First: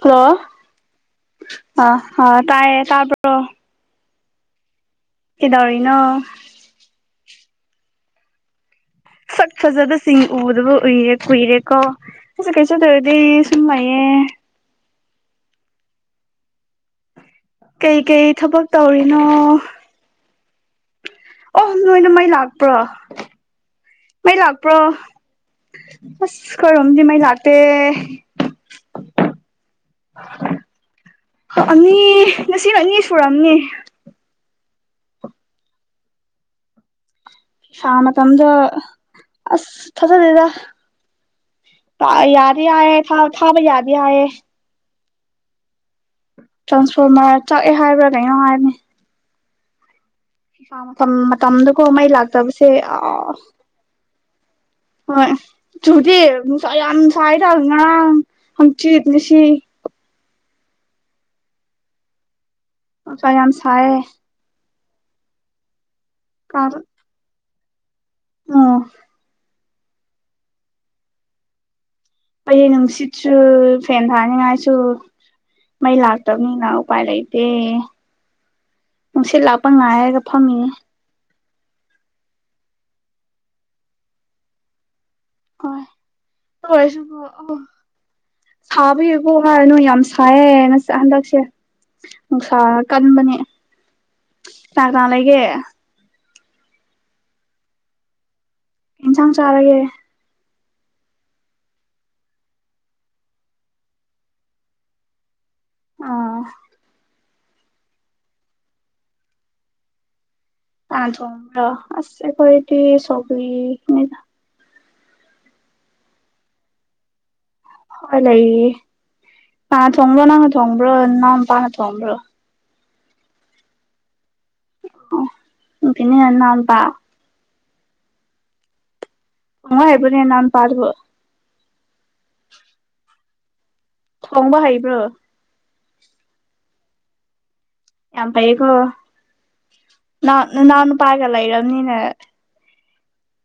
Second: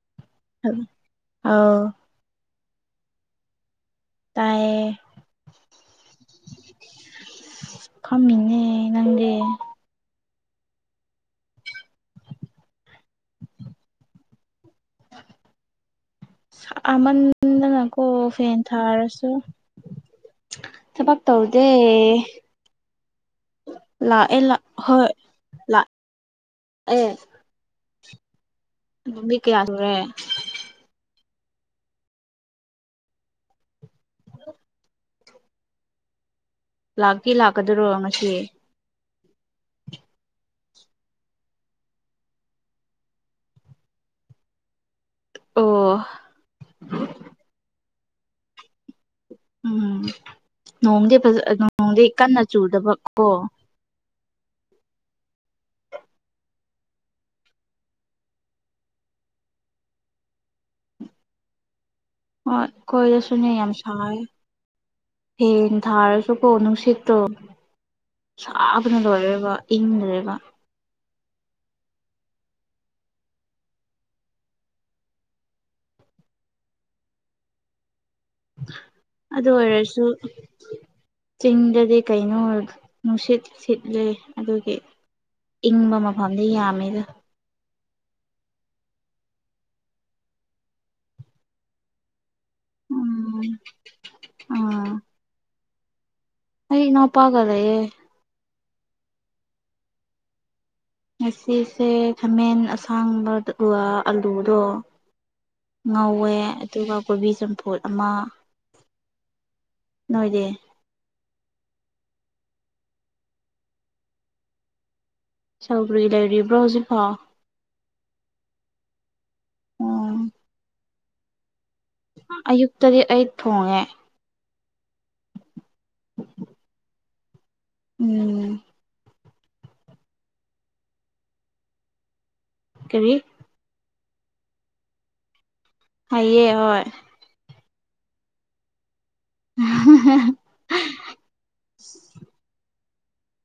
Hello ꯍꯜ ꯑꯥꯎ ꯍꯥ ꯇꯥꯏꯌꯦ ꯇꯥꯕ꯭ꯔꯣ ꯇꯥꯏꯌꯦ ꯀꯤꯗꯧꯔꯤꯅꯣ ꯐꯝꯃꯤꯅꯦ ꯅꯪꯗꯤ ꯁꯛ ꯐꯖꯕꯁ ꯆꯤꯡ ꯎꯗꯕꯨ ꯎꯏꯌꯦ ꯀꯨꯏꯔꯦꯀꯣ ꯑꯩꯖꯨ ꯀꯩꯁꯨ ꯇꯧꯔꯗꯤ ꯁꯨꯝ ꯂꯩꯩꯌꯦ ꯁꯥ ꯑꯃꯥꯟ ꯀꯩꯀꯩ ꯊꯕꯛ ꯇꯧꯔꯤꯅꯣ ꯊꯕꯛ ꯇꯧꯗꯦ ꯑꯣ ꯅꯣꯏꯅ ꯃꯩ ꯂꯥꯛꯄ꯭ꯔꯣ ꯃꯩ ꯂꯥꯛꯑꯦ ꯂꯥꯛ ꯂꯥꯛꯄ꯭ꯔꯣ ꯍꯣꯏ ꯑꯁ ꯈꯣꯏꯔꯣꯝꯗꯤ ꯂꯥꯛꯑꯦ ꯃꯩ ꯂꯥꯛꯇꯦ ꯅꯨꯃꯤꯠ ꯀꯌꯥ ꯁꯨꯨꯔꯦ ꯑꯅꯤ ꯉꯁꯤꯅ ꯑꯅꯤ ꯁꯨꯔꯝꯅꯤ [inaudible] ꯂꯥꯛꯇꯤ ꯂꯥꯛꯀꯥ ꯁꯥ ꯃꯇꯝꯗ ꯑꯁ ꯊꯖꯗꯦꯗ ꯄ ꯌꯥꯗꯦ ꯌꯥꯌꯦ ꯊꯕ ꯊꯥꯕ ꯌꯥꯗꯦ ꯍꯥꯏꯌꯦ ꯑꯣ ꯇ꯭ꯔꯥꯟꯁꯐꯣꯔꯃꯔ ꯆꯛꯑꯦ ꯍꯥꯏꯕ꯭ꯔꯥ ꯀꯩꯅꯣꯝ ꯍꯥꯏꯕꯅꯦ ꯎꯝ ꯃꯇꯝ ꯅꯣꯡꯗꯤ ꯐꯖ ꯃꯇꯝꯗꯀꯣ ꯅꯣꯡꯗꯤ ꯃꯩ ꯀꯟꯅ ꯂꯥꯛꯇꯕꯁꯦ ꯆꯨꯗꯕ ꯑ ꯀꯣ ꯍꯣꯏ ꯆꯨꯗꯤ ꯅꯨꯡꯁꯥ ꯌꯥꯝ ꯁꯥꯏꯗꯥ ꯉꯔꯥꯡ ꯍꯪꯆꯤꯠ ꯉꯁꯤ ꯍꯣꯏ ꯈꯣꯏꯗꯁꯨꯅꯦ ꯌꯥꯝ ꯁꯥꯏꯌꯦ ꯐꯦꯟ ꯊꯔꯁꯨ ꯀꯣ ꯀꯥꯡ ꯅꯨꯡꯁꯤꯠꯇꯣ ꯎꯝ ꯁꯥꯕꯅ ꯂꯣꯏꯔꯦꯕ ꯏꯪꯗꯔꯦꯕ ꯑꯩꯗꯤ ꯅꯨꯡꯁꯤꯠꯁꯨ ꯐꯦꯟ ꯊꯥꯅꯤꯡꯉꯥꯏꯁꯨ ꯃꯩ ꯂꯥꯛꯇꯕꯅꯤꯅ ꯎꯄꯥꯏ ꯂꯩꯇꯦ ꯅꯨꯡꯁꯤꯠ ꯑꯗꯨ ꯂꯥꯛꯄ ꯑꯣꯏꯔꯁꯨ ꯉꯥꯏꯔꯒ ꯐꯝꯃꯤꯅꯦ ꯆꯤꯡꯗꯗꯤ ꯀꯩꯅꯣ ꯅꯨꯡꯁꯤꯠ ꯁꯤꯠꯂꯦ ꯑꯗꯨꯒꯤ ꯍꯣꯏ ꯏꯪꯕ ꯃꯐꯝꯗꯤ ꯑꯗꯨ ꯌꯥꯝꯃꯦꯗꯥ ꯑꯣꯏꯔꯁꯨꯀꯣ ꯑꯣ ꯁꯥꯕꯒꯤꯒꯨ ꯍꯥꯏꯔꯅꯨ ꯌꯥꯝ ꯁꯥꯏꯌꯦ ꯉꯁ ꯍꯟꯗꯛꯁꯦ ꯅꯨꯡꯁꯥ ꯀꯟꯕꯅꯦ ꯎꯝ ꯀꯅꯥ ꯑꯥ ꯀꯅꯥ ꯂꯩꯒꯦ ꯑꯩ ꯏꯅꯥꯎꯄꯥꯒ ꯂꯩꯌꯦ ꯏꯟꯁꯥꯡ ꯆꯥꯔꯒꯦ ꯉꯁꯤꯁꯦ ꯈꯥꯃꯦꯟ ꯑꯁꯥꯡꯕ [unintelligible] ꯑꯂꯨꯗꯣ ꯉꯧꯋꯦ ꯑꯥ ꯑꯗꯨꯒꯥ ꯀꯣꯕꯤ ꯆꯝꯐꯨꯠ ꯑꯃ ꯅꯣꯏꯗꯤ ꯑꯥ ꯊꯣꯡꯕ꯭ꯔꯣ ꯑꯁ ꯑꯩꯈꯣꯏꯗꯤ ꯁꯧꯒ꯭ꯔꯤ ꯅꯤꯗꯥ ꯁꯧꯒ꯭ꯔꯤ ꯂꯩꯔꯤꯕ꯭ꯔꯣ ꯍꯧꯖꯤꯛꯐꯥꯎ ꯍꯣꯏ ꯂꯩꯔꯤꯌꯦ ꯄꯥ ꯎꯝ ꯊꯣꯡꯕ꯭ꯔꯣ ꯅꯪꯅ ꯊꯣꯡꯕ꯭ꯔꯣ ꯅꯅꯥꯎ ꯄꯥꯅ ꯊꯣꯡꯕ꯭ꯔꯣ ꯑꯌꯨꯛꯇꯥꯗꯤ ꯑꯩꯠ ꯊꯣꯡꯉꯦ ꯑꯣ ꯅꯨꯡꯊꯤꯟꯅ ꯍꯦꯟ ꯅꯥꯟꯕ ꯎꯝ ꯊꯣꯡꯕ ꯍꯩꯕꯅꯦ ꯅꯥꯟ ꯄꯗꯨꯕꯨ ꯀꯔꯤ ꯊꯣꯡꯕ ꯍꯩꯕ꯭ꯔꯣ ꯍꯩꯌꯦ ꯍꯣꯏ ꯌꯥꯝ ꯐꯩꯌꯦꯀꯣ ꯅꯪ ꯅꯅꯥꯎ ꯅꯨꯄꯥꯒ ꯂꯩꯔꯕꯅꯤꯅ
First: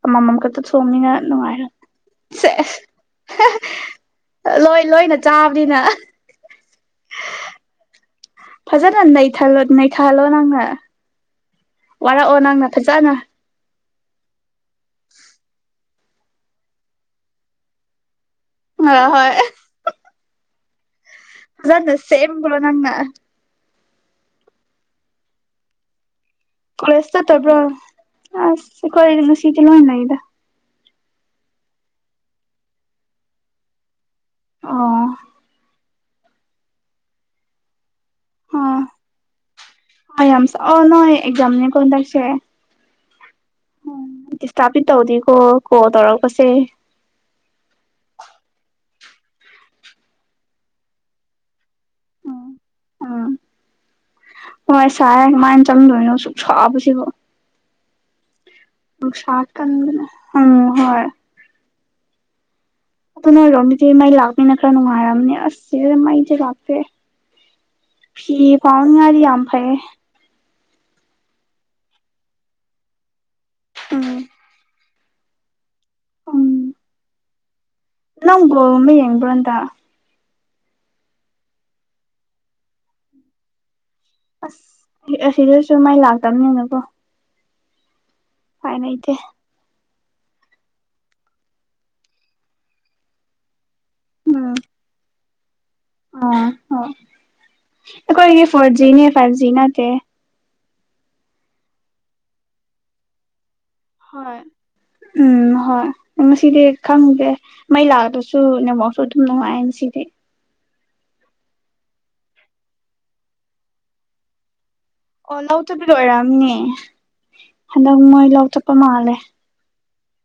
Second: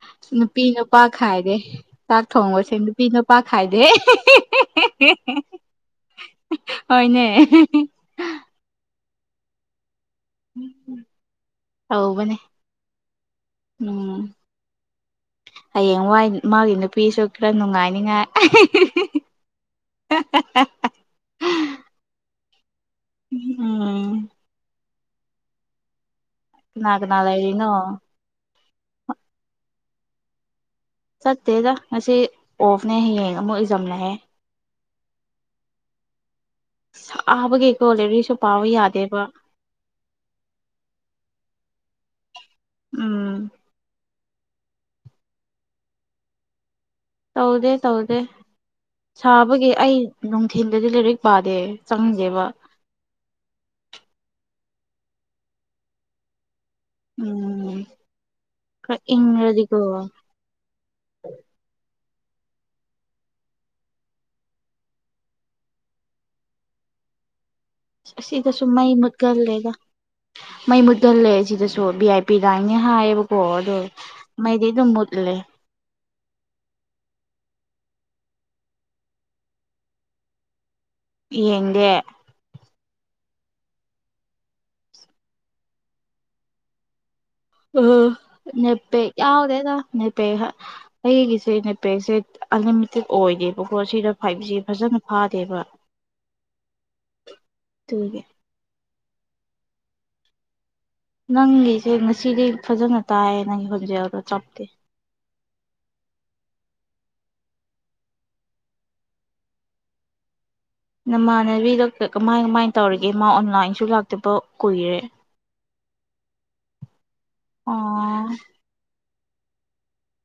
ꯑꯃꯃꯝ ꯈꯛꯇꯥ ꯅꯨꯄꯤ ꯅꯨꯄꯥ ꯊꯣꯝꯅꯤꯅ ꯈꯥꯏꯗꯦ ꯆꯥꯛ ꯊꯣꯡꯕꯁꯦ ꯅꯨꯡꯉꯥꯏꯔꯣꯏ ꯅꯨꯄꯤ ꯅꯨꯄꯥ ꯈꯥꯏꯗꯦ ꯑꯥ ꯂꯣꯏ ꯂꯣꯏꯅ ꯆꯥꯕꯅꯤꯅ ꯍꯣꯏꯅꯦ ꯐꯖꯅ ꯅꯩꯊꯂꯣ ꯅꯩꯊꯥꯂꯣ ꯅꯪꯅ ꯇꯧꯕꯅꯦ ꯋꯥꯔꯛꯑꯣ ꯅꯪꯅ ꯐꯖꯅ꯫ ꯎꯝ꯫ [unintelligible] ꯍꯌꯦꯡꯋꯥꯏ ꯃꯥꯒꯤ ꯅꯨꯄꯤꯁꯨ ꯈꯔ ꯅꯨꯡꯉꯥꯏꯅꯤꯉꯥꯏ [unintelligible] [unintelligible] ꯍꯣꯏ꯫ ꯍꯦ ꯍꯦ ꯍꯦ꯫ ꯐꯖꯅ ꯁꯦꯝꯕ꯭ꯔꯣ ꯅꯪꯅ꯫ ꯎꯝ꯫ ꯀꯅꯥ ꯀꯣꯂꯦꯁ ꯀꯅꯥ ꯆꯠꯇꯕ꯭ꯔꯣ ꯂꯩꯔꯤꯅꯣ ꯑꯁ ꯑꯩꯈꯣꯏꯗꯤ ꯉꯥꯁꯤꯇ ꯂꯣꯏ ꯂꯩꯗ꯫ ꯆꯠꯇꯦꯗ ꯉꯁꯤ ꯑꯣꯐꯅꯦ ꯍꯌꯦꯡ ꯑꯃꯨꯛ ꯑꯦꯛꯖꯥꯝ ꯂꯩꯌꯦ꯫ ꯑꯣ꯫ ꯁꯕꯒꯤꯀꯣ ꯂꯩꯔꯤꯛꯁꯨ ꯄꯥꯕ ꯌꯥꯗꯦꯕ꯫ ꯑꯩ ꯌꯥꯝꯁ ꯑꯣ ꯅꯣꯏ ꯑꯦꯛꯖꯝꯅꯤ ꯀꯣ ꯍꯟꯗꯛꯁꯦ꯫ ꯎꯝ꯫ ꯗꯤꯁꯇ꯭ꯔꯛꯇꯤ ꯇꯧꯗꯤꯀꯣ ꯀꯣꯜ ꯇꯧꯔꯛꯄꯁꯦ꯫ ꯇꯧꯗꯦ ꯇꯧꯗꯦ꯫ ꯁꯥꯕꯒꯤ ꯑꯩ ꯅꯨꯡꯊꯤꯟꯗꯗꯤ ꯂꯥꯏꯔꯤꯛ ꯄꯥꯗꯦ ꯆꯪꯗꯦꯕ꯫ ꯎꯝ ꯍꯣꯏ ꯁꯥꯏꯌꯦ ꯀꯃꯥꯏ ꯆꯪꯗꯣꯏꯅꯣ ꯁꯨꯛꯁꯕꯁꯤꯕꯣ꯫ ꯎꯝ ꯈ꯭ꯔ ꯅꯨꯡꯁꯥ ꯏꯪꯔꯗꯤꯀꯣ꯫ ꯀꯟꯕꯅ ꯎꯝ ꯍꯣꯏ꯫ ꯑꯗꯨ ꯅꯣꯏ ꯑꯣꯏꯔꯣꯝꯗꯗꯤ ꯃꯩ ꯂꯥꯛꯅꯤꯅ ꯈꯔ ꯅꯨꯡꯉꯥꯏꯔꯝꯅꯤ ꯑꯁ ꯁꯤꯗꯗꯤ ꯃꯩꯖꯦ ꯂꯥꯛꯇꯦ꯫ ꯐꯤ ꯑꯁꯤꯗꯁꯨ ꯃꯩ ꯐꯧꯅꯤꯡꯉꯥꯏꯗꯤ ꯌꯥꯝ ꯃꯨꯠꯀꯜꯂꯦꯗ ꯐꯩꯌꯦ꯫ ꯃꯩ ꯃꯨꯊꯠꯂꯦ ꯁꯤꯗꯁꯨ ꯚꯤ ꯑꯥꯏ ꯄꯤ ꯂꯥꯏꯟꯅꯦ ꯍꯥꯏꯌꯦꯕꯀꯣ ꯑꯗꯣ ꯎꯝ ꯃꯩꯗꯤ ꯑꯗꯨꯝ ꯃꯨꯠꯂꯤ꯫ ꯎꯝ꯫ ꯅꯪ ꯕꯣꯜꯒꯨꯝꯕ ꯌꯦꯡꯕꯔꯥ ꯍꯟꯇꯛ꯫ ꯌꯦꯡꯗꯦ꯫ ꯑꯁ ꯑꯁꯤꯗꯁꯨ ꯃꯩ ꯂꯥꯛꯇꯝꯅꯤꯅꯀꯣ꯫ ꯑꯣ ꯅꯦꯠꯄꯦꯛ ꯂꯩꯇꯦ ꯌꯥꯎꯗꯦꯗ꯫ ꯅꯦꯠꯄꯦꯛ ꯑꯩꯒꯤꯁꯦ ꯅꯦꯠꯄꯦꯛꯁꯦ ꯑꯟꯂꯤꯃꯤꯇꯦꯠ ꯑꯣꯏꯗꯦ꯫ ꯀꯣ ꯁꯤꯗ ꯐꯥꯏꯚ ꯖꯤ ꯎꯝ ꯐꯖꯅ ꯐꯥꯗꯦꯕ꯫ ꯑꯣ ꯍꯣꯏ ꯑꯗꯨꯒꯤ ꯑꯩꯈꯣꯏꯒꯤ ꯐꯣꯔ ꯖꯤꯅꯦ ꯐꯥꯏꯚ ꯖꯤ ꯅꯠꯇꯦ꯫ ꯅꯪꯒꯤꯁꯦ ꯉꯁꯤꯗꯤ ꯐꯖꯅ ꯇꯥꯏꯌꯦ ꯅꯪꯒꯤ ꯍꯧ ꯍꯣꯏ ꯎꯝ ꯍꯣꯏ ꯉꯁꯤꯗꯤ ꯈꯪꯗꯦ꯫ ꯃꯩ ꯂꯥꯛꯑꯗꯁꯨ ꯅꯦꯠꯋꯥꯛꯁꯨ ꯑꯗꯨꯝ ꯅꯨꯡꯉꯥꯏ ꯉꯁꯤꯗꯤ꯫ ꯅꯃꯥꯟꯅꯕꯤꯗꯨ ꯀꯃꯥꯏ ꯀꯃꯥꯏꯅ ꯇꯧꯔꯤꯒꯦ ꯃꯥ ꯑꯣꯟꯂꯥꯏꯟꯁꯨ ꯂꯥꯛꯇꯕ ꯀꯨꯏꯔꯦ꯫ ꯑꯣ ꯂꯧꯆꯠꯄꯤꯗꯣ ꯑꯣꯏꯔꯝꯅꯤ ꯍꯟꯗꯛ ꯑꯣ ꯃꯣꯏ ꯂꯧ ꯆꯠꯄ ꯃꯥꯜꯂꯦ꯫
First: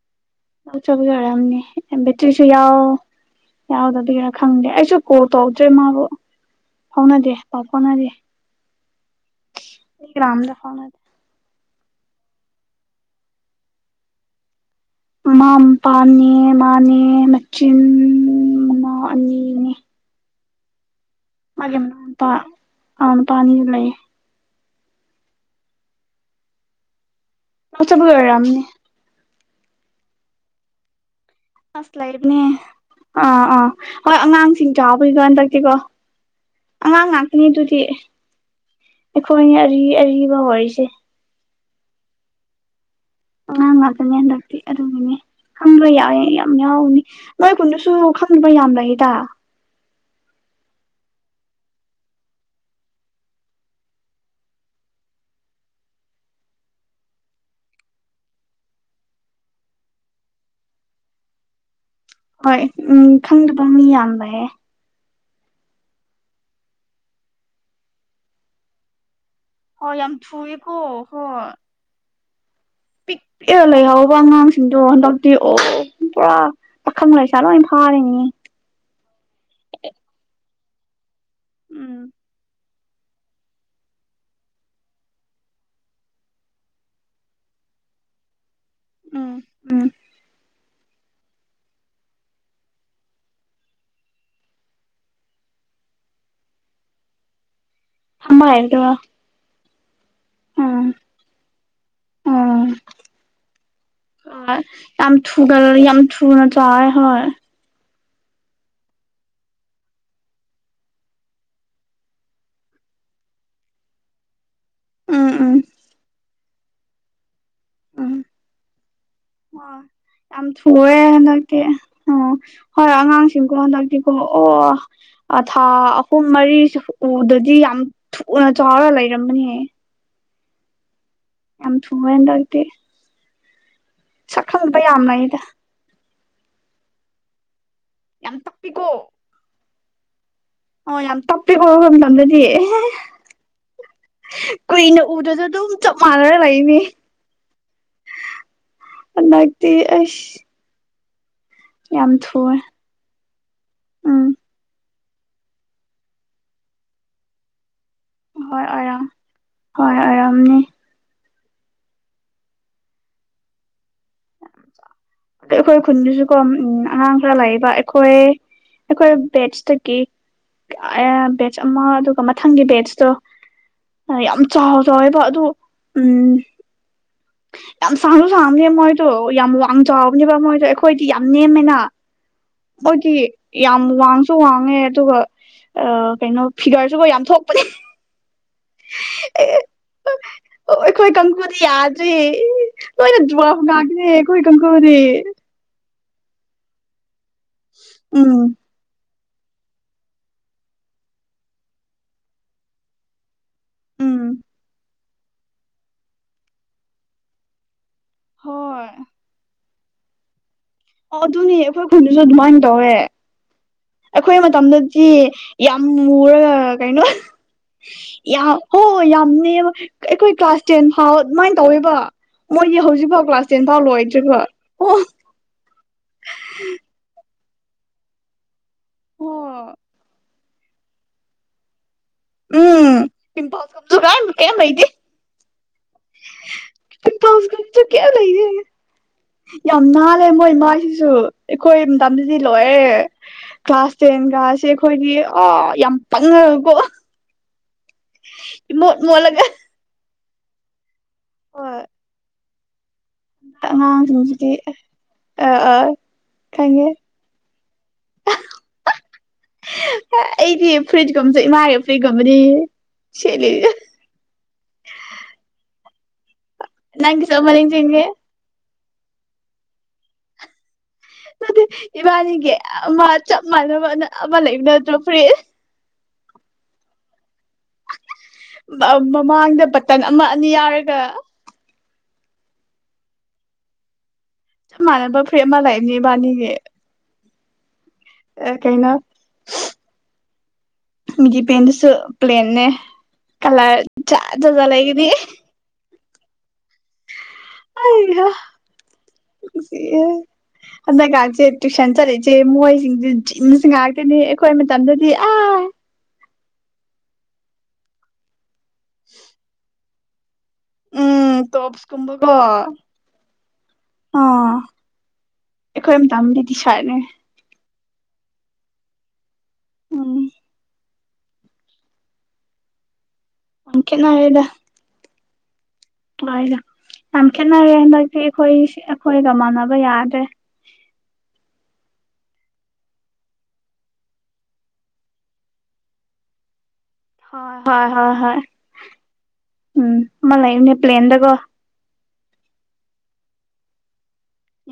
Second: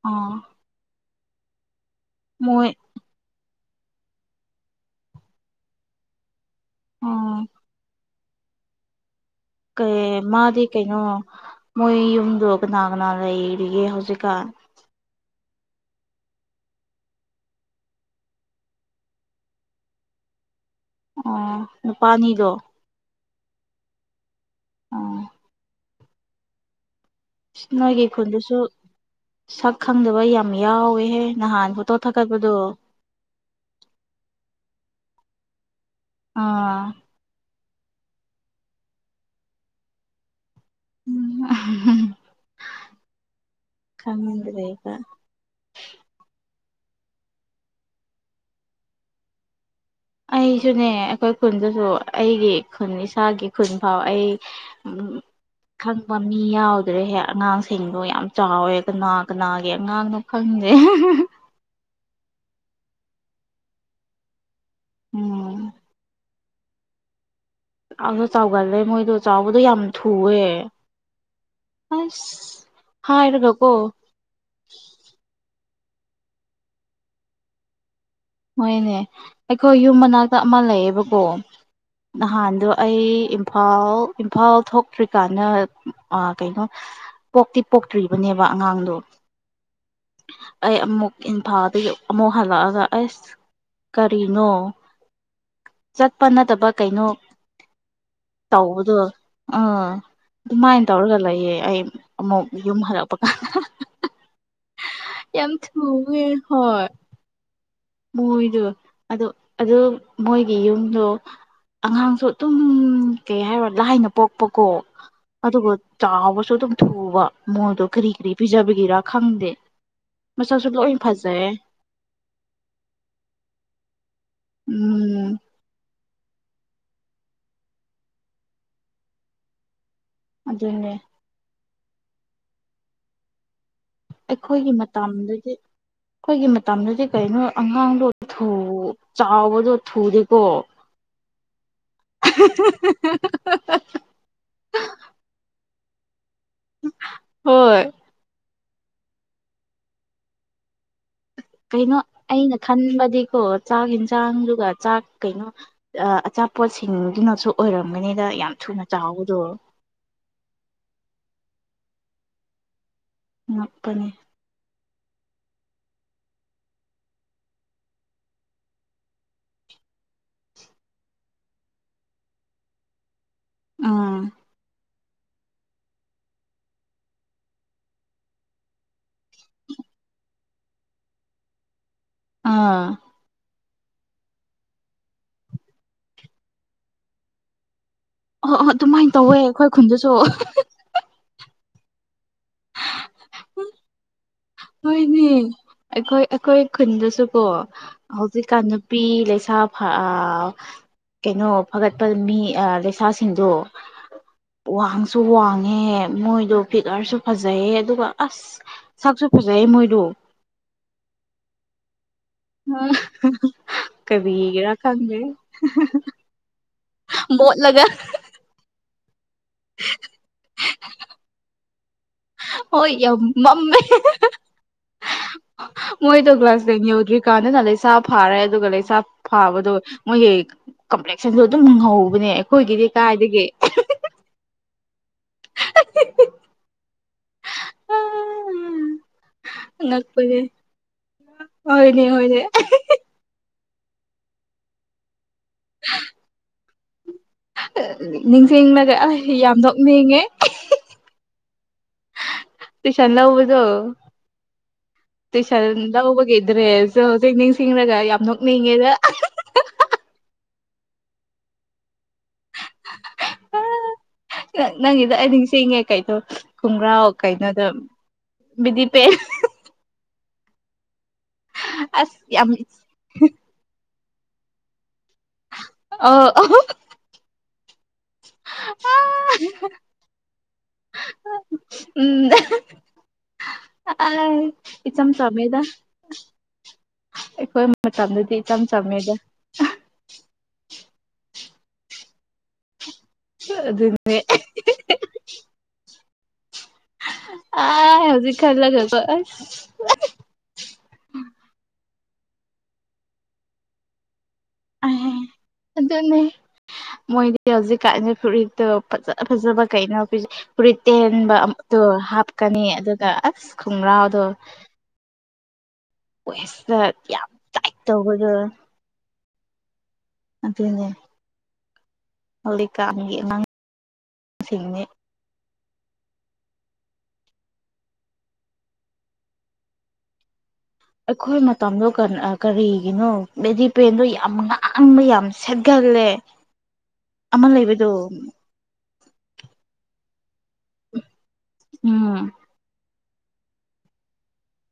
ꯑꯥ꯫ ꯂꯧ ꯆꯠꯄꯩ ꯑꯣꯏꯔꯝꯅꯤ ꯑ ꯕꯦꯇ꯭ꯔꯤꯁꯨ ꯃꯣꯏ ꯌꯥꯎ꯫ ꯌꯥꯎꯗꯕꯤꯔ ꯈꯪꯗꯦ ꯑꯩꯁꯨ ꯀꯣꯜ ꯇꯧꯗ꯭ꯔꯦ ꯃꯥꯕꯨ ꯐꯥꯎꯅꯗꯦ ꯑꯣ ꯄꯥꯎ ꯐꯥꯎꯅꯗꯦ꯫ ꯀꯩ ꯇꯦꯂꯤꯒ꯭ꯔꯥꯝꯗ ꯃꯥꯗꯤ ꯀꯩꯅꯣ ꯐꯥꯎꯅꯗꯦ ꯃꯣꯏ ꯌꯨꯝꯗꯣ ꯀꯅꯥ ꯀꯅꯥ ꯂꯩꯔꯤꯒꯦ ꯍꯧꯖꯤꯛꯀꯥꯟ꯫ ꯃꯃꯥ ꯃꯄꯥꯅꯦ ꯃꯥꯅꯦ ꯃꯆꯤꯟ ꯃꯅꯥꯎ ꯑꯅꯤ꯫ ꯑꯣ ꯃꯥꯒꯤ ꯃꯅꯥꯎꯅꯨꯄꯥ ꯅꯨꯄꯥꯅꯤꯗꯣ ꯃꯅꯥꯎꯅꯨꯄꯥ ꯑꯅꯤꯒ ꯂꯩ꯫ ꯑꯣ ꯂꯧ ꯅꯣꯏꯒꯤ ꯆꯠꯄꯒꯤ ꯈꯨꯟꯗꯨꯁꯨ ꯑꯣꯏꯔꯝꯅꯤ ꯁꯛ ꯈꯪꯗꯕ ꯌꯥꯝ ꯌꯥꯎꯋꯦꯍꯦ꯫ ꯅꯍꯥꯟ ꯑꯁ ꯐꯣꯇꯣ ꯂꯩꯕꯅꯦ ꯊꯥꯒꯠꯄꯗꯣ꯫ ꯑꯥ ꯑꯥ ꯍꯣꯏ ꯑꯉꯥꯡꯁꯤꯡ ꯆꯥꯎꯕꯒꯤꯒ ꯍꯟꯗꯛꯇꯤꯀꯣ ꯑꯥ ꯑꯉꯥꯡ ꯉꯥꯛ ꯑꯅꯤꯗꯨꯗꯤ ꯑꯩꯈꯣꯏꯅꯦ ꯑꯔꯤ ꯑꯔꯤꯕ ꯑꯣꯏꯔꯤꯁꯦ ꯎꯝ ꯎ [unintelligible] ꯑꯉꯥꯡ ꯉꯥꯛꯇꯅꯦ ꯑꯗꯨꯒꯤꯅꯦ ꯍꯟꯗꯛꯇꯤ [unintelligible] ꯈꯪꯕ꯭ꯔꯥ ꯌꯥꯎꯏ ꯌꯥꯝ ꯌꯥꯎꯅꯤ ꯅꯣꯏ ꯈꯨꯟꯗꯨꯁꯨ ꯈꯪꯗꯕ꯭ꯔꯥ ꯌꯥꯝꯕ꯭ꯔꯥ ꯍꯦꯗ [unintelligible] ꯑꯩꯁꯨꯅꯦ ꯑꯩꯈꯣꯏ ꯈꯨꯟꯗꯁꯨ ꯑꯩꯒꯤ ꯈꯨꯟ ꯏꯁꯥꯒꯤ ꯈꯨꯟ ꯐꯥꯎ ꯑꯩ ꯎꯝ [unintelligible] ꯈꯪꯕ ꯃꯤ ꯌꯥꯎꯗ꯭ꯔꯦꯍꯦ ꯑꯉꯥꯡꯁꯤꯡꯗꯣ ꯌꯥꯝ ꯆꯥꯎꯋꯦ ꯀꯅꯥ ꯀꯅꯥꯒꯤ ꯑꯉꯥꯡꯅꯣ ꯈꯪꯗꯔꯦ ꯑꯍꯦ ꯍꯣꯏ ꯎꯝ ꯈꯪꯗꯕ ꯃꯤ ꯌꯥꯝꯕꯍꯦ ꯎꯝ ꯆꯥꯎꯁꯨ ꯆꯥꯎꯒꯜꯂꯦ ꯃꯣꯏꯗꯣ ꯆꯥꯎꯕꯗꯣ ꯌꯥꯝ ꯍꯣꯏ ꯊꯨꯑꯦ ꯊꯨꯏꯌꯦꯀꯣ ꯍꯣꯏ ꯑꯁ ꯄꯤꯛ ꯄꯤꯛꯑꯒ ꯍꯥꯏꯔꯒꯀꯣ ꯂꯩꯍꯥꯎ ꯕ ꯑꯉꯥꯡꯁꯤꯡꯗꯣ ꯍꯟꯗꯛꯇꯤ ꯑꯣ ꯄꯨꯔꯥ ꯄꯥꯈꯪ ꯂꯩꯁꯥ ꯂꯣꯏ ꯐꯥꯔꯤꯅꯤ ꯍꯣꯏꯅꯦ ꯑꯩꯈꯣꯏ ꯌꯨꯝ ꯃꯅꯥꯛꯇ ꯑꯃ ꯂꯩꯌꯦꯕꯀꯣ ꯎꯝ ꯅꯍꯥꯟꯗꯣ ꯑꯩ ꯏꯝꯐꯥꯜ ꯏꯝꯐꯥꯜ ꯊꯣꯛꯇ꯭ꯔꯤꯀꯥꯟꯗ ꯑꯥ ꯀꯩꯅꯣ ꯄꯣꯛꯇꯤ ꯄꯣꯛꯇ꯭ꯔꯤꯕꯅꯦꯕ ꯑꯉꯥꯡꯗꯣ ꯎꯝ ꯎꯝ ꯑꯩ ꯑꯃꯨꯛ ꯏꯝꯐꯥꯜꯗꯒꯤ ꯑꯃꯨꯛ ꯍꯜꯂꯛꯑꯒ ꯑꯩꯁ ꯀꯔꯤꯅꯣ ꯆꯠꯄ ꯅꯠꯇꯕ ꯀꯩꯅꯣ ꯈꯪꯕ ꯍꯩꯕꯗꯣ ꯇꯧꯕꯗꯨ ꯑꯥ ꯎꯝ ꯑꯗꯨꯃꯥꯏꯅ ꯇꯧꯔꯒ ꯂꯩꯌꯦ ꯑꯩ ꯑꯃꯨꯛ ꯎꯝ ꯌꯨꯝ ꯍꯜꯂꯛꯄ ꯀꯥꯟꯗ ꯍꯣꯏ ꯌꯥꯝ ꯊꯨꯒ ꯌꯥꯝ ꯊꯨꯅ ꯍꯣꯏ ꯆꯥꯎꯋꯦ [unintelligible] ꯃꯣꯏꯗꯣ ꯑꯗꯨ ꯑꯗꯨ ꯃꯣꯏꯒꯤ ꯌꯨꯝꯗꯨ ꯑꯉꯥꯡꯁꯨ ꯑꯗꯨꯝ ꯀꯩ ꯍꯥꯏꯔꯣ ꯂꯥꯏꯅ ꯄꯣꯛꯄꯀꯣ ꯎꯝ ꯎꯝ ꯑꯗꯨꯒ ꯆꯥꯎꯕꯁꯨ ꯑꯗꯨꯝ ꯊꯨꯕ ꯃꯣꯏꯗꯣ ꯀ꯭ꯔꯤ ꯎꯝ ꯀ꯭ꯔꯤ ꯄꯤꯖꯕꯒꯤꯔ ꯈꯪꯗꯦ ꯑꯣ ꯌꯥꯝ ꯃꯁꯛꯁꯨ ꯊꯨꯑꯦ ꯂꯣꯏꯅ ꯐꯖꯩꯌꯦ ꯍꯟꯗꯛꯇꯤ ꯑꯣ ꯍꯣꯏ ꯑꯉꯥꯡꯁꯤꯡꯀꯣ ꯍꯟꯗꯛꯇꯤꯀꯣ ꯎꯝ ꯑꯣ ꯊꯥ ꯑꯍꯨꯝ ꯃꯔꯤꯁꯤ ꯎꯗꯔꯗꯤ ꯌꯥꯝ ꯊꯨꯅ ꯆꯥꯎꯔ ꯂꯩꯔꯝꯕꯅꯦꯍꯦ ꯑꯗꯨꯅꯦ ꯌꯥꯝ ꯊꯨꯌꯦ ꯍꯟꯗꯛꯇꯤ ꯑꯩꯈꯣꯏꯒꯤ ꯁꯛꯈꯪꯕ ꯌꯥꯝ ꯂꯩꯗ ꯃꯇꯝꯗꯗꯤ ꯑꯩꯈꯣꯏꯒꯤ ꯃꯇꯝꯗꯗꯤ ꯀꯩꯅꯣ ꯑꯉꯥꯡꯗꯣ ꯌꯥꯝ ꯊꯨ ꯇꯞꯄꯤꯀꯣ ꯆꯥꯎꯕꯗꯣ ꯊꯨꯗꯦꯀꯣ ꯑꯣ ꯌꯥꯝ ꯇꯞꯄꯦꯀꯣ ꯑꯩꯈꯣꯏ ꯃꯇꯝꯗꯗꯤ ꯀꯨꯏꯅ ꯎꯗ꯭ꯔꯁꯨ ꯑꯗꯨꯝ ꯆꯞ ꯃꯥꯟꯅꯔ ꯂꯩꯅꯤ ꯍꯣꯏ ꯍꯟꯗꯛꯇꯤ ꯑꯩꯁ ꯀꯩꯅꯣ ꯌꯥꯝ ꯑꯩꯅ ꯊꯨꯑꯦ ꯈꯟꯕꯗꯤꯀꯣ ꯆꯥꯛ ꯎꯝ ꯌꯦꯟꯁꯥꯡꯗꯨꯒ ꯆꯥꯛ ꯀꯩꯅꯣ ꯑꯆꯥꯄꯣꯠꯁꯤꯡꯗꯨꯅꯁꯨ ꯑꯣꯏꯔꯝꯒꯅꯤꯗ ꯌꯥꯝ ꯍꯣꯏ ꯊꯨꯅ ꯑꯣꯏꯔꯝ ꯆꯥꯎꯕꯗꯣ ꯍꯣꯏ ꯑꯣꯏꯔꯝꯅꯤ ꯉꯛꯄꯅꯤ ꯑ ꯑꯩꯈꯣꯏ ꯈꯨꯟꯗꯨꯁꯨꯀꯣ ꯎꯝ ꯑꯉꯥꯡ ꯈꯔ ꯂꯩꯕ ꯑꯩꯈꯣꯏ ꯑꯩꯈꯣꯏ ꯕꯦꯠꯁꯇꯒꯤ ꯕꯦꯠꯆ ꯕꯦꯠꯁ ꯑꯃ ꯑꯗꯨꯒ ꯃꯊꯪꯒꯤ ꯕꯦꯠꯁꯇꯣ ꯎꯝ [unintelligible] ꯌꯥꯝ ꯆꯥꯎ ꯆꯥꯎꯋꯦꯕ ꯑꯗꯨ ꯎꯝ ꯌꯥꯝ ꯁꯥꯡꯁꯨ ꯁꯥꯥꯡꯑꯝꯅꯦ ꯃꯣꯏꯗꯣ ꯌꯥꯝ ꯋꯥꯡꯖꯥꯎꯅꯦꯕ ꯃꯣꯏꯗꯣ ꯑꯩꯈꯣꯏꯗꯤ ꯌꯥꯝ ꯅꯦꯝꯃꯦꯅ [unintelligible] ꯑꯥ ꯃꯣꯏꯗꯤ ꯌꯥꯝ ꯋꯥꯡꯁꯨ ꯋꯥꯡꯉꯦ ꯑꯗꯨꯒ ꯀꯩꯅꯣ ꯐꯤꯒꯔꯁꯨꯕꯨ ꯌꯥꯝ ꯊꯣꯛꯄꯅꯤ ꯑꯣ ꯑꯣ ꯑꯗꯨꯃꯥꯏꯅ ꯇꯧꯋꯦ ꯑꯈꯣꯏ ꯈꯨꯟꯗꯨꯁꯨ ꯑꯣ ꯑꯣ ꯑꯩꯈꯣꯏ ꯀꯥꯡꯒꯨꯗꯤ ꯌꯥꯗ꯭ꯔꯦ ꯂꯣꯏꯅ ꯗꯨꯋꯥ ꯉꯥꯡꯈ꯭ꯔꯦ ꯍꯣꯏꯅꯦ ꯑꯩꯈꯣꯏ ꯑꯩꯈꯣꯏ ꯈꯨꯟꯗꯁꯨꯀꯣ ꯎꯝ ꯍꯧꯖꯤꯛꯀꯥꯟ ꯄꯤ ꯂꯩꯁꯥ ꯐ ꯑ ꯀꯩꯅꯣ ꯐꯒꯠꯄ ꯃꯤ ꯑ ꯂꯩꯁꯥꯁꯤꯡꯗꯣ ꯎꯝ ꯋꯥꯡꯁꯨ ꯋꯥꯡꯉꯦ ꯃꯣꯏꯗꯣ ꯐꯤꯒꯔꯁꯨ ꯐꯖꯩꯌꯦ ꯑꯗꯨꯒ ꯑꯁ ꯍꯣꯏ ꯁꯛꯁꯨ ꯐꯖꯩꯌꯦ ꯃꯣꯏꯗꯨ ꯑꯣ ꯑꯗꯨꯅꯤ ꯑꯩꯈꯣꯏ ꯈꯣꯏꯗꯁꯨ ꯑꯗꯨꯃꯥꯏꯅ ꯇꯧꯋꯦ ꯑꯩꯈꯣꯏ ꯀꯔꯤꯒꯤꯔꯥ ꯃꯇꯝꯗꯗꯤ ꯈꯪꯗꯦ ꯌꯥꯝ ꯃꯨꯔꯒ ꯃꯣꯠꯂꯒ ꯌꯥ ꯍꯣꯏ ꯌꯥꯝꯅꯦꯝꯃ ꯑꯩꯈꯣꯏ ꯀ꯭ꯂꯥꯁ ꯇꯦꯟ ꯐꯥꯎ ꯑꯗꯨꯃꯥꯏ ꯇꯧꯋꯦꯕ ꯃꯣꯏꯗꯤ ꯍꯣꯏ ꯍꯧꯖꯤꯛ ꯌꯥꯝ ꯐꯥꯎ ꯀ꯭ꯂꯥꯁ ꯇꯦꯟ ꯐꯥꯎ ꯃꯝꯃꯦ ꯂꯣꯏꯗ꯭ꯔꯤꯕꯣ ꯑꯣ ꯃꯣꯏꯗꯣ ꯀ꯭ꯂꯥꯁ ꯗꯦꯜ ꯌꯎꯗ꯭ꯔꯤ ꯀꯥꯟꯅ ꯅ ꯂꯩꯁ ꯐꯥꯔꯦ ꯑꯗꯨꯒ ꯂꯩ ꯄꯥꯞ ꯐꯥꯕꯗꯣ ꯑꯣ ꯃꯣꯏꯒꯤ ꯀꯝꯄ꯭ꯂꯦꯛꯁꯟꯗꯨ ꯑꯗꯨꯝ ꯉꯧ ꯎꯝ ꯄꯤꯝꯄꯜ [unintelligible] ꯀꯩꯌꯤꯝ ꯂꯩꯇꯦ [unintelligible] ꯌꯥꯝ ꯅꯥꯥꯜꯂꯦ ꯑꯉꯛꯄꯅꯦ ꯃꯣꯏ ꯏꯃꯥꯏꯁꯤꯁꯨ ꯑꯩꯈꯣꯏ ꯍꯣꯏꯅꯦ ꯃꯇꯝꯗꯗꯤ ꯍꯣꯏꯅꯦ ꯂꯣꯏꯔꯦ ꯀ꯭ꯂꯥꯁ ꯇꯦꯟꯒꯥꯁꯦ ꯈꯣꯏꯒꯤ ꯑ ꯌꯥꯝ ꯄꯪꯉꯒꯀꯣ ꯅꯤꯡꯁꯤꯡꯂꯒ ꯏꯃꯣꯠ ꯑ ꯃꯣꯠꯂꯒ ꯌꯥꯝ ꯅꯣꯛꯅꯤꯡꯉꯦ ꯍꯣꯏ ꯇꯧꯏꯁꯟ ꯂꯧꯕꯗꯣ ꯑꯉꯥꯡꯁꯤꯡꯁꯤꯗꯤ ꯑ ꯇꯨꯏꯁꯟ ꯑ ꯂꯧꯕꯒꯤ ꯈꯪꯉꯦ ꯗ꯭ꯔꯦꯁꯖꯣ ꯍꯧꯖꯤꯛ ꯅꯤꯡꯁꯤꯡꯔꯒ ꯌꯥꯝ ꯅꯣꯛꯅꯤꯡꯉꯤꯗ ꯑꯩꯗꯤ ꯐ꯭ꯔꯤꯠꯀꯨꯝꯕꯁꯦ ꯏꯃꯥꯒꯤ ꯐ꯭ꯔꯤꯖꯀꯨꯝꯕꯅꯤ ꯁꯦꯠꯂꯤ ꯅꯪ ꯅꯪꯒꯤꯗ ꯑꯩ ꯅꯤꯡꯁꯤꯡꯉꯦ ꯀꯩꯗꯣ ꯈꯣꯡꯒ꯭ꯔꯥꯎ ꯅꯪꯒꯤꯁꯨ ꯑꯃ ꯀꯩꯅꯣꯗꯣ ꯅꯤꯡꯁꯤꯡꯉꯦ ꯕꯤꯗꯤ ꯄꯦꯟ ꯅꯗꯤ ꯑꯁ ꯌꯥꯝ ꯏꯕꯥꯅꯤꯒꯤ ꯑꯃ ꯆꯞ ꯃꯥꯟꯅꯕ ꯑꯃ ꯂꯩꯕ ꯅꯠꯇ꯭ꯔꯣ ꯐꯨꯔꯤꯠ ꯑꯧ ꯑꯧ ꯕꯥ ꯃꯃꯥꯡꯗ ꯕꯇꯟ ꯑꯃ ꯑꯅꯤ ꯌꯥꯎꯔꯒ ꯎꯝ ꯆꯞ ꯏꯆꯝ ꯃꯥꯟꯅꯕ ꯐꯨꯔꯤꯠ ꯑꯃ ꯆꯝꯃꯦꯗ ꯂꯩꯥꯅꯤ ꯏꯕꯥꯅꯤꯒꯤ ꯑꯩꯈꯣꯏ ꯃꯇꯝꯗꯗꯤ ꯏꯆꯝ ꯀꯩꯅꯣ ꯆꯝꯃꯦꯗ ꯃꯤꯒꯤ ꯄꯦꯟꯗꯨꯁꯨ ꯄꯂꯦꯜꯅꯦ ꯀꯂ꯭ꯔ ꯑꯗꯨꯅꯤ ꯆꯥ ꯗꯒ‌ ꯂꯩꯒꯅꯤ ꯑ ꯑꯩꯍꯥ ꯍꯧꯖꯤꯛ ꯈꯜꯂꯒ ꯀꯣ ꯑꯁ ꯍꯟꯗꯛ ꯉꯥꯛꯁꯦ ꯇꯨꯏꯁꯟ ꯆꯠꯂꯤꯁꯦ ꯃꯣꯏꯁꯤꯡꯁꯦ ꯖꯤꯁ ꯉꯥꯛꯇꯅꯤ ꯑꯩꯈꯣꯏ ꯃꯇꯝꯗꯗꯤ ꯑ ꯑꯗꯨꯅꯤ ꯃꯣꯏꯗꯤ ꯍꯧꯖꯤꯛ ꯀꯥꯅꯦ ꯐꯨꯔꯤꯠꯇꯣ ꯐꯖ ꯐꯖꯕ ꯀꯩꯅꯣ ꯐꯨꯔꯤꯠ ꯇꯦꯟꯕ ꯎꯝ ꯑꯗꯣ ꯇꯣꯞꯁꯀꯨꯝꯕꯀꯣ ꯍꯥꯞꯀꯅꯤ ꯑꯗꯨꯒ ꯑꯁ ꯈꯣꯡꯒ꯭ꯔꯥꯎꯗꯣ ꯑꯥ ꯑꯩꯈꯣꯏ ꯃꯇꯝꯗꯤ ꯇꯤ ꯋꯦꯁꯇ ꯁꯥꯔꯠꯅꯦ ꯌꯥꯝ ꯇꯥꯏꯠ ꯇꯧꯕꯗ ꯎꯝ ꯑꯗꯨꯅꯦ ꯍꯣꯂꯤꯛꯀꯥꯟꯒꯤ ꯑꯉꯥꯡ ꯌꯥꯝ ꯀꯦꯠꯅꯔꯦꯗ ꯃꯥꯏꯗ ꯌꯥꯝ ꯈꯦꯠꯅꯔꯦ ꯍꯟꯗꯛꯇꯤ ꯑꯈꯣꯏꯁꯤ ꯑꯈꯣꯏꯒ ꯃꯥꯟꯅꯕ ꯌꯥꯗ꯭ꯔꯦ ꯑꯩꯈꯣꯏ ꯃꯇꯝꯗꯣ ꯀꯟ ꯑ ꯀꯔꯤꯒꯤꯅꯣ ꯕꯦꯗꯤ ꯄꯦꯟꯗꯣ ꯌꯥꯝ ꯉꯥꯡꯕ ꯌꯥꯝ ꯁꯦꯠꯀꯜꯂꯦ ꯍꯣꯏ ꯎꯝ ꯑꯃ ꯂꯩꯕꯅꯦ ꯄ꯭ꯂꯦꯟꯗꯒꯣ ꯎꯝ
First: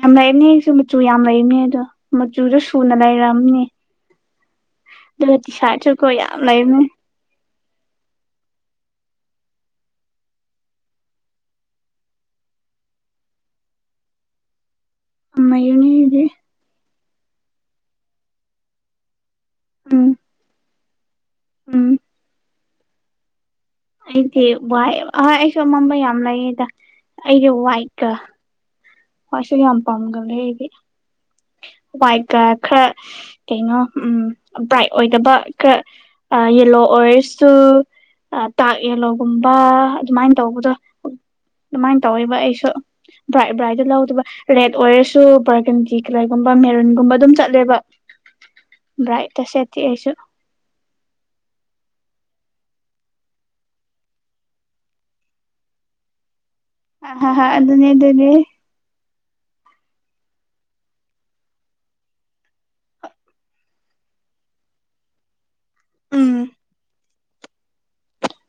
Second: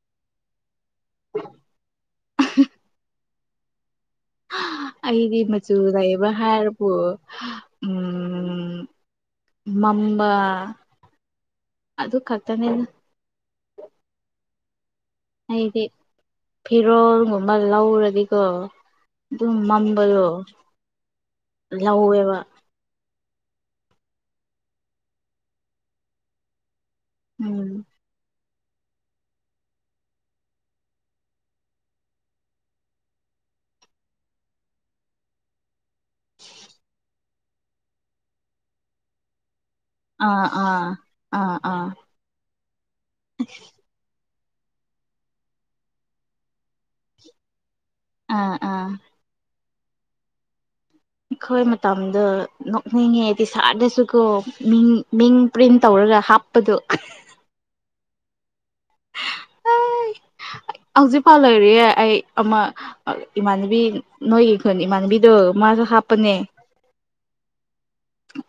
ꯌꯥꯝ ꯂꯩꯔꯝꯅꯤ ꯁꯨ ꯃꯆꯨ ꯌꯥꯝ ꯂꯩꯃꯅꯦ ꯑꯗꯣ ꯃꯆꯨꯗꯣ ꯁꯨꯅ ꯂꯩꯔꯝꯅꯤ ꯑꯗꯨꯒ ꯇꯤ ꯁ꯭ꯥꯔꯠꯁꯨꯀꯣ ꯌꯥꯝ ꯂꯩꯃꯅꯦ ꯑꯣ [inaudible] ꯃꯝꯃꯥ ꯑꯗꯨ ꯈꯛꯇꯅꯤꯅ ꯌꯥꯝ ꯑꯩꯗꯤ ꯂꯩꯕꯅꯦ ꯐꯤꯔꯣꯜꯒꯨꯝꯕ ꯂꯧꯔꯗꯤꯀꯣ ꯑꯗꯨꯝ ꯎꯝ ꯃꯝꯕꯗꯣ ꯎꯝ ꯂꯧꯋꯦꯕ ꯑꯩꯗꯤ ꯋꯥꯏꯑꯦꯕ ꯍꯣꯏ ꯑꯩꯁꯨ ꯑꯃꯝꯕ ꯌꯥꯝ ꯂꯩꯌꯦꯗ ꯑꯩꯗꯤ ꯎꯝ ꯋꯥꯏꯠꯀ ꯍ꯭ꯋꯥꯏꯠꯁꯦ ꯌꯥꯝ ꯄꯥꯝꯒꯜꯂꯦ ꯑꯩꯗꯤ ꯋꯥꯏꯠꯀ ꯈꯔ ꯀꯩꯅꯣ ꯎꯝ ꯕ꯭ꯔꯥꯏꯠ ꯑꯣꯏꯗꯕ ꯀꯥ__ ꯑꯥ ꯌꯦꯂꯣ ꯑꯣꯏꯔꯁꯨ ꯑꯥ ꯇꯥꯛ ꯌꯦꯜꯂꯣꯒꯨꯝꯕ ꯑꯃꯥꯏꯟ ꯑꯥ ꯇꯧꯕꯗꯣ ꯑꯥ ꯑꯥ ꯑꯥ ꯑꯗꯨꯃꯥꯏ ꯇꯧꯋꯦꯕ ꯑꯩꯁꯨ ꯕ꯭ꯔꯥꯏꯠ ꯕ꯭ꯔꯥꯏꯠꯗ ꯂꯧꯗꯕ ꯔꯦꯗ ꯑꯣꯏꯔꯁꯨ ꯕꯔꯒꯟꯗꯤ ꯀ꯭ꯂꯦꯒꯨꯝꯕ ꯃꯦꯔꯨꯟꯒꯨꯝꯕ ꯑꯗꯨꯝ ꯆꯠꯂꯦꯕ ꯑꯥ ꯑꯥ ꯕ꯭ꯔꯥꯏꯠ ꯇ ꯁꯦꯠꯇꯦ ꯑꯩꯁꯨ ꯑꯩꯈꯣꯏ ꯃꯇꯝꯗꯣ ꯅꯣꯛꯅꯤꯡꯉꯦꯗꯤ ꯁꯥꯔꯗꯁꯨꯀꯣ ꯃꯤꯡ ꯃꯤꯡ ꯄ꯭ꯔꯤꯟ ꯇꯧꯔꯒ ꯍꯥꯞꯄꯗꯣ ꯑꯗꯨꯅꯦ ꯑꯗꯨꯅꯦ ꯍꯧꯖꯤꯛꯐꯥꯎ ꯂꯩꯔꯤꯌꯦ ꯑꯩ ꯑꯃ ꯑꯥ ꯏꯃꯥꯟꯅꯕꯤ ꯅꯣꯏꯒꯤ ꯈꯨꯟ ꯏꯃꯥꯟꯅꯕꯤ ꯗꯣ ꯃꯥꯖꯨ ꯍꯥꯞꯄꯅꯦ ꯎꯝ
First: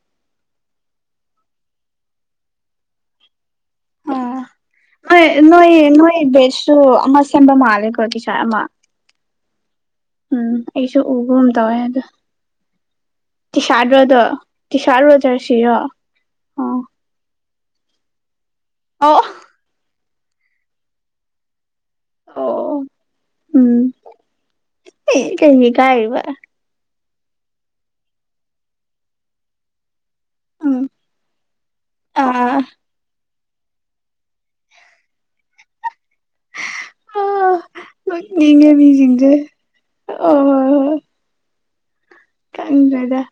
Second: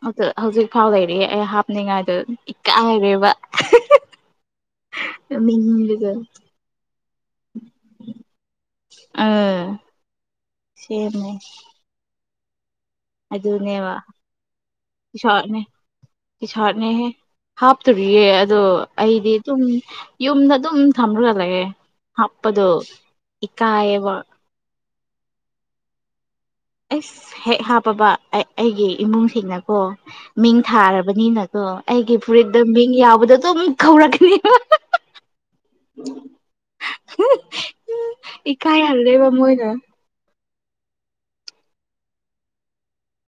ꯑꯗꯨ ꯍꯧꯖꯤꯛ ꯐꯥꯎ ꯂꯩꯔꯤꯌꯦ ꯑꯩ ꯍꯥꯞꯅꯤꯡꯉꯥꯏꯗꯣ ꯏꯀꯥꯏꯔꯦꯕ ꯑꯣ ꯑꯩ ꯅꯣꯏ ꯃꯤꯡꯒꯗꯣ ꯅꯣꯏ ꯕꯦꯁꯁꯨ ꯑꯃ ꯁꯦꯝꯕ ꯃꯥꯜꯂꯦꯀꯣ ꯇꯤꯁ꯭ꯥꯔꯠ ꯑꯃ ꯑꯥ ꯎꯝ ꯑꯩꯁꯨ ꯁꯦꯝꯃꯦ ꯎꯒꯨꯝ ꯇꯧꯋꯦ ꯑꯗꯣ ꯑꯗꯨꯅꯦꯕ ꯇꯤꯁ꯭ꯔꯥꯗꯔꯣ ꯑꯗꯣ ꯇꯤꯁ꯭ꯔꯥꯠꯔꯣ ꯇꯤ ꯁꯥꯔꯠꯅꯦ ꯖꯔꯁꯤꯔꯣ ꯇꯤ ꯑꯣ ꯁꯥꯔꯠꯅꯤꯍꯦ ꯍꯥꯞꯇꯣꯔꯤꯌꯦ ꯑꯗꯣ ꯑꯣ ꯑꯩꯗꯤ ꯑꯗꯨꯝ ꯌꯨꯝꯗ ꯑꯗꯨꯝ ꯊꯝꯔꯒꯥ ꯂꯩꯌꯦ ꯍꯥꯞꯄꯗꯣ ꯑꯣ ꯎꯝ ꯏꯀꯥꯏꯌꯦꯕ ꯑꯦ ꯀꯩꯅꯣ ꯏꯀꯥꯏꯔꯤꯕ ꯑꯩꯁ ꯍꯦꯛ ꯍꯥꯞꯄꯕ ꯑꯩ ꯑꯩꯒꯤ ꯏꯃꯨꯡꯁꯤꯡꯅꯀꯣ ꯃꯤꯡ ꯎꯝ ꯊꯥꯔꯕꯅꯤꯅ ꯗꯣ ꯑꯩꯒꯤ ꯑꯥ ꯐꯨꯔꯤꯠꯗ ꯃꯤꯡ ꯌꯥꯎꯕꯗ ꯑꯗꯨꯝ ꯀꯧꯔꯛꯀꯅꯤꯕ ꯑꯥ ꯅꯣꯛꯅꯤꯡꯉꯦ ꯏꯀꯥꯏꯍꯜꯂꯦꯕ ꯃꯤꯖꯤꯡꯖꯦ ꯃꯣꯏꯅ ꯑꯥ ꯀꯪꯗꯦꯗ